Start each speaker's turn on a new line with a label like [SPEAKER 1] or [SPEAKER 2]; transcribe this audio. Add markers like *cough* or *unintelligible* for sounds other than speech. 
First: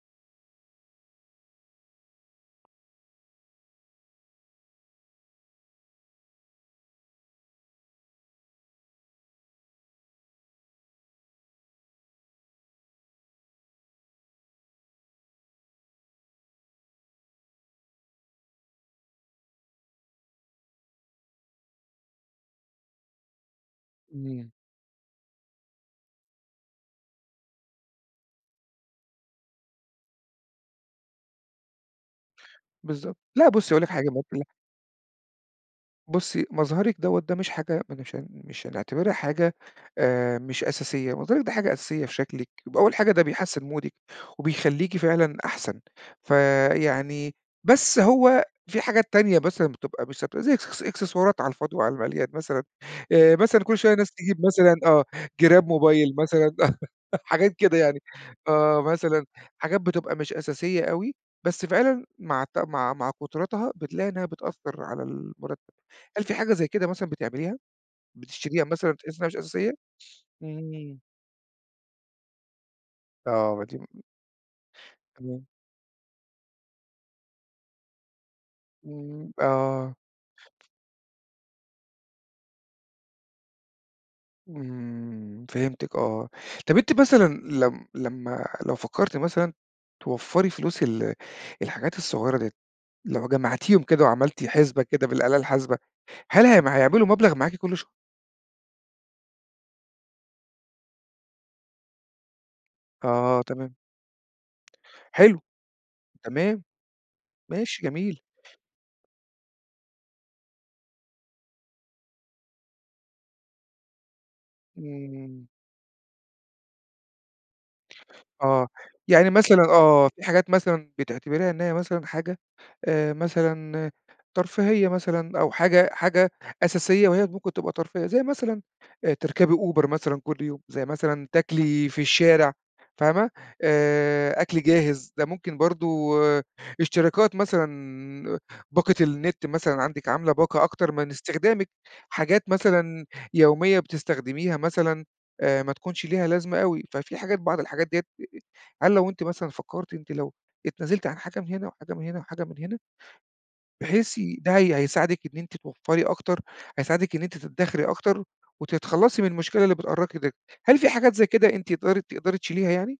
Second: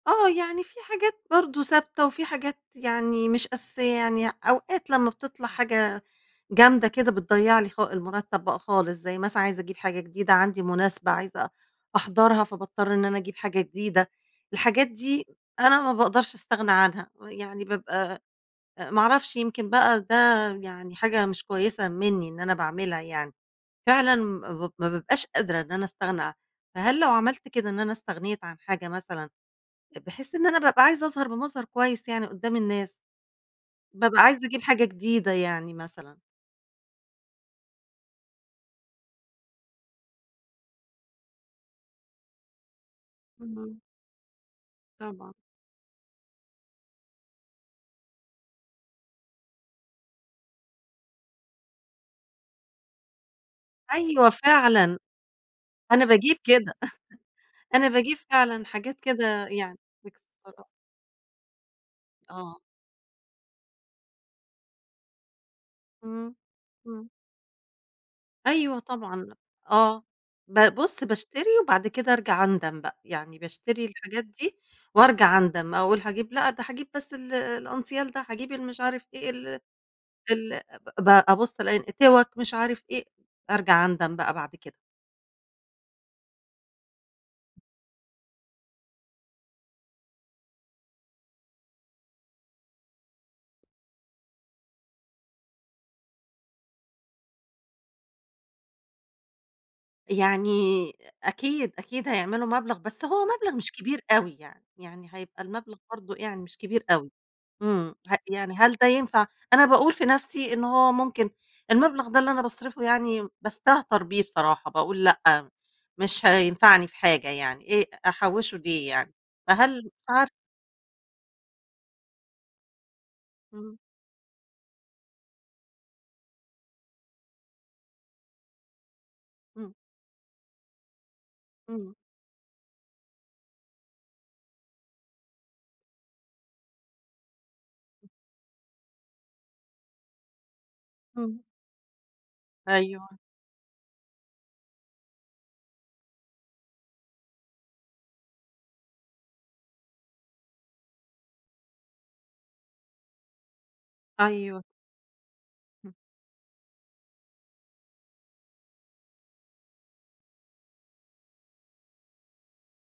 [SPEAKER 1] آه، يعني، في حاجات برضه ثابتة، وفي حاجات يعني مش أساسية، يعني أوقات، لمّا بتطلع حاجة جامدة كده، بتضَيع لي خا المرتب بقى خالص زي مثلًا عايزة أجيب حاجة جديدة عندي مُناسبة عايزة أ أحضرها فباضطر إن أنا أجيب حاجة جديدة، الحاجات دي، أنا ما باقدرش أستغنى عنها. ويعني بابقى أ ما أعرفش، يمكن بقى ده يعني حاجة مش كويسة مني إن أنا باعملها يعني فعلًا
[SPEAKER 2] إمم.
[SPEAKER 1] ما ما بابقاش قادرة إن أنا أستغنى عن فهل لو عمَلّت كده إن أنا استغنيت عن حاجة مثلًا، بحيث إن أنا بابقى عايزة أظهر بمظهر كويس، يعني قُدام الناس.
[SPEAKER 2] بالضبط. لأ بُصّي هاقول لِك حاجة
[SPEAKER 1] بابقى عايزة،
[SPEAKER 2] *unintelligible*
[SPEAKER 1] أجيب حاجة جديدة يعني مثلًا.
[SPEAKER 2] بُصّي مظهرِك دوّة ده مش حاجة ما نشان مش هنعتبِرها حاجة آآ مش أساسية. مظهرِك ده حاجة أساسية في شكلِك ب أول حاجة ده بيحسن
[SPEAKER 1] اهم.
[SPEAKER 2] مودِك وبيخلِّيكِ
[SPEAKER 1] طبعًا.
[SPEAKER 2] فعلًا أحسن. فيعني بس هو في حاجات تانية مثلًا بتبقى مش ثابتة تبقى زي إكس إكسسوارات على الفاضي وعلى المليان مثلًا آآ مثلًا كل شوية ناس
[SPEAKER 1] أيوه
[SPEAKER 2] تجيب مثلًا
[SPEAKER 1] فعلًا،
[SPEAKER 2] آه جِراب
[SPEAKER 1] أنا
[SPEAKER 2] موبايل
[SPEAKER 1] باجيب
[SPEAKER 2] مثلًا
[SPEAKER 1] كده
[SPEAKER 2] *laughs* حاجات
[SPEAKER 1] *chuckles*
[SPEAKER 2] كده
[SPEAKER 1] أنا
[SPEAKER 2] يعني
[SPEAKER 1] باجيب فعلًا،
[SPEAKER 2] آه
[SPEAKER 1] حاجات
[SPEAKER 2] مثلًا
[SPEAKER 1] كده يعني
[SPEAKER 2] حاجات بتبقى مش
[SPEAKER 1] إكسسوارات.
[SPEAKER 2] أساسية أوي، بس فعلًا مع الت
[SPEAKER 1] آه.
[SPEAKER 2] مع مع كُترتها بتلاقي إنها بتأثّر على المُرتب. هل في
[SPEAKER 1] إمم
[SPEAKER 2] حاجة زي كده
[SPEAKER 1] إمم.
[SPEAKER 2] مثلًا بتعمِليها؟ بتشتِريها
[SPEAKER 1] أيوه
[SPEAKER 2] مثلًا
[SPEAKER 1] طبعًا،
[SPEAKER 2] بتحسّي إنها
[SPEAKER 1] ل
[SPEAKER 2] مش أساسية؟
[SPEAKER 1] آه ب
[SPEAKER 2] إمم.
[SPEAKER 1] بُصّ باشتري وبعد كده أرجع أندم بقى، يعني
[SPEAKER 2] آه، ما دي
[SPEAKER 1] باشتري
[SPEAKER 2] م
[SPEAKER 1] الحاجات دي وأرجع
[SPEAKER 2] تمام.
[SPEAKER 1] أندم، أقول هاجيب لأ، ده هاجيب بس ال الأنسيال ده، هاجيب المش عارف إيه
[SPEAKER 2] إمم
[SPEAKER 1] ال
[SPEAKER 2] آه.
[SPEAKER 1] ال ب أبُصّ ألاقي إن توّّك مش عارف إيه أرجع أندم بقى بعد كده.
[SPEAKER 2] إمم فهمتِك آه. طَب أنتِ مثلًا لم لمَا لو فكرتِ مثلًا توفري فلوس ال الحاجات الصُغيرة ديّة. لو جمعتِيهم كده، وعملتِ حسبة كده بالآلة الحاسبة، هل هم هيعملوا مبلغ معاكِ كل ش
[SPEAKER 1] يعني، أكيد، أكيد هيعملوا مبلغ. بس هو
[SPEAKER 2] آه
[SPEAKER 1] مبلغ مش
[SPEAKER 2] تمام.
[SPEAKER 1] كبير أوي، يعني يعني
[SPEAKER 2] حلو
[SPEAKER 1] هيبقى المبلغ برضه يعني
[SPEAKER 2] تمام
[SPEAKER 1] مش كبير أوي،
[SPEAKER 2] ماشي
[SPEAKER 1] إمم ه
[SPEAKER 2] جميل.
[SPEAKER 1] يعني هل ده ينفع؟ أنا باقول في نفسي إن هو ممكن المبلغ ده اللي أنا باصرفه، يعني باستهتر بيه بصراحة باقول
[SPEAKER 2] إمم.
[SPEAKER 1] لأ، مش هينفعني في حاجة يعني إيه أحوشه
[SPEAKER 2] آه
[SPEAKER 1] ليه يعني،
[SPEAKER 2] يعني مثلًا
[SPEAKER 1] فهل مش
[SPEAKER 2] آه في
[SPEAKER 1] عارفة.
[SPEAKER 2] حاجات مثلًا بتعتِبريها إن هي مثلًا حاجة آآ
[SPEAKER 1] إمم.
[SPEAKER 2] مثلًا ترفيهية مثلًا أو حاجة حاجة أساسية، وهي ممكن تبقى ترفيهية. زي مثلًا آآ تركبي
[SPEAKER 1] إمم.
[SPEAKER 2] Uber مثلًا كل يوم زي مثلًا تَاكلِي
[SPEAKER 1] إمم.
[SPEAKER 2] في الشارع فاهمة آآ أكل جاهز ده ممكن برضه اشتراكات مثلًا، باقة النت مثلًا، عندِك عاملَة باقة، أكتر من
[SPEAKER 1] إمم.
[SPEAKER 2] استخدامِك حاجات مثلًا
[SPEAKER 1] أيوه.
[SPEAKER 2] يومية بتستخدمِيها مثلًا، آآ ما تكونش ليها لازمة أوي. ففي حاجات، بعض الحاجات ديّة هل لو أنتِ مثلًا فكرتِ أنتِ لو اتنازلتِ عن حاجة من هنا وحاجة من هنا وحاجة من هنا بحيث ده
[SPEAKER 1] أيوه.
[SPEAKER 2] هي هيساعدِك إن أنتِ
[SPEAKER 1] إمم.
[SPEAKER 2] توفري أكتر، هيساعدِك إن أنتِ تدخري أكتر، وتتخلصي من المشكلة اللي بتأرقِي د هل في حاجات زي كده أنتِ *unintelligible* تقدري تشيليها يعني؟